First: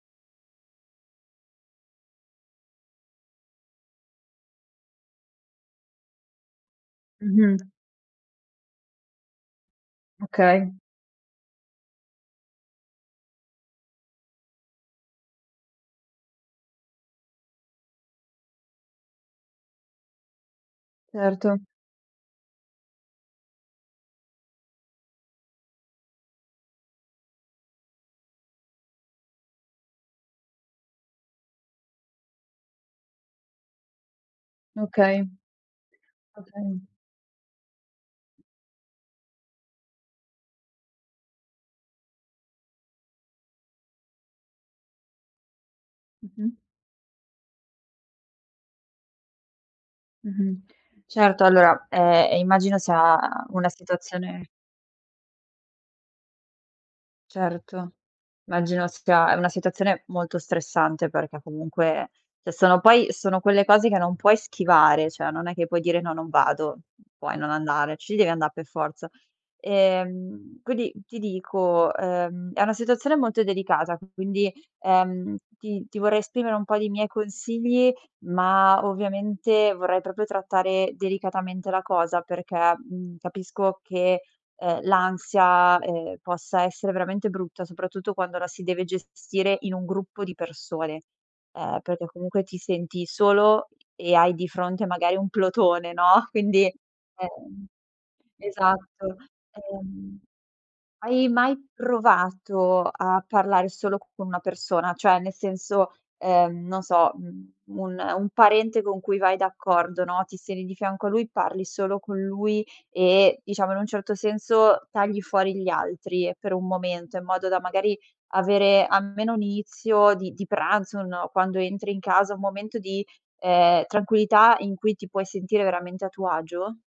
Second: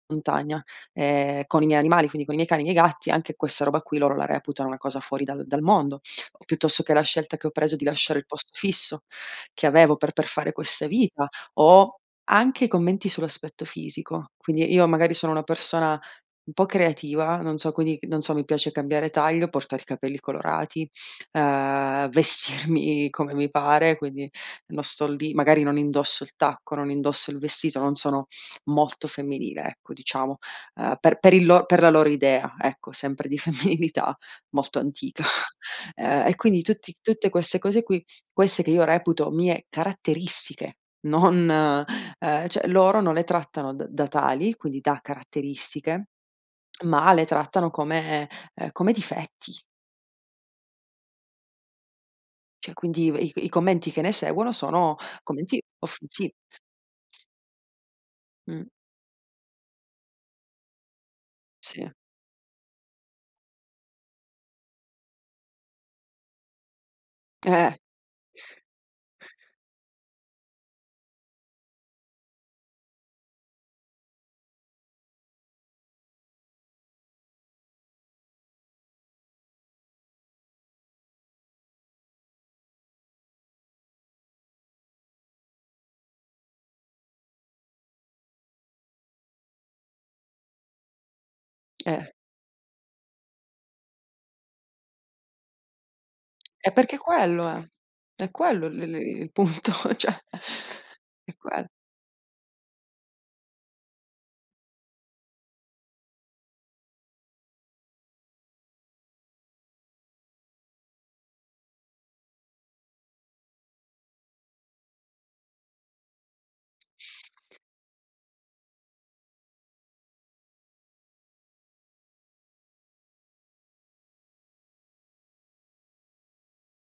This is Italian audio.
Montagna, ehm, con i miei animali, quindi con i miei cani e i miei gatti, anche questa roba qui loro la reputano una cosa fuori dal dal mondo. Piuttosto che la scelta che ho Mh-mh. preso di lasciare il posto fisso che avevo per per fare Okay. questa vita o anche commenti sull'aspetto fisico. Quindi io magari sono una persona un po' creativa, non so quindi non so, mi piace cambiare taglio, portare i capelli colorati, Certo. ehm, vestirmi come mi pare, quindi non sto lì magari non indosso il tacco, non indosso il vestito, non sono molto femminile ecco diciamo, ehm per per il lo per la loro idea ecco, sempre di femminilità molto antica. Okay. Ehm, e quindi Okay. tutti tutte queste cose qui, queste che io reputo mie caratteristiche, non, uhm, cioè loro non le trattano da da tali, quindi da caratteristiche, Mh-mh. ma le trattano come uhm, come difetti. Mh-mh. Certo allora, ehm, e Cioè, immagino quindi sia i i una commenti che ne situazione seguono sono commenti offensi Certo, Mh. immagino sia è una situazione molto stressante perché Sì. comunque se sono poi sono quelle cose che non puoi schivare, cioè non è che puoi dire: "No, non vado" puoi non Eh. andare, ci devi anda' per forza. Ehm, quindi ti dico, ehm, è una situazione molto delicata, che quindi, ehm, ti ti vorrei esprimere un po' di miei consigli, ma ovviamente vorrei proprio trattare delicatamente la cosa perché, mhmm, capisco che, uhm, l'ansia, ehm, possa essere veramente brutta, soprattutto quando la si deve gestire in un gruppo di persone. Ehm, perché Eh. comunque ti senti solo e hai di fronte magari un plotone no, quindi E perché quello è ehm, è quello il il esatto. il punto cioè, Ehm, hai è mai quel provato a parlare solo con una persona? Cioè nel senso, ehm, non so, mhmm, un un parente con cui vai d'accordo, no, ti stendi di fianco a lui, parli solo con lui e diciamo in un certo senso tagli fuori gli altri per un momento in modo da, magari, avere almeno un inizio di di pranzo, un no, quando entri in casa un momento di, ehm, tranquillità in cui ti puoi sentire veramente a tuo agio?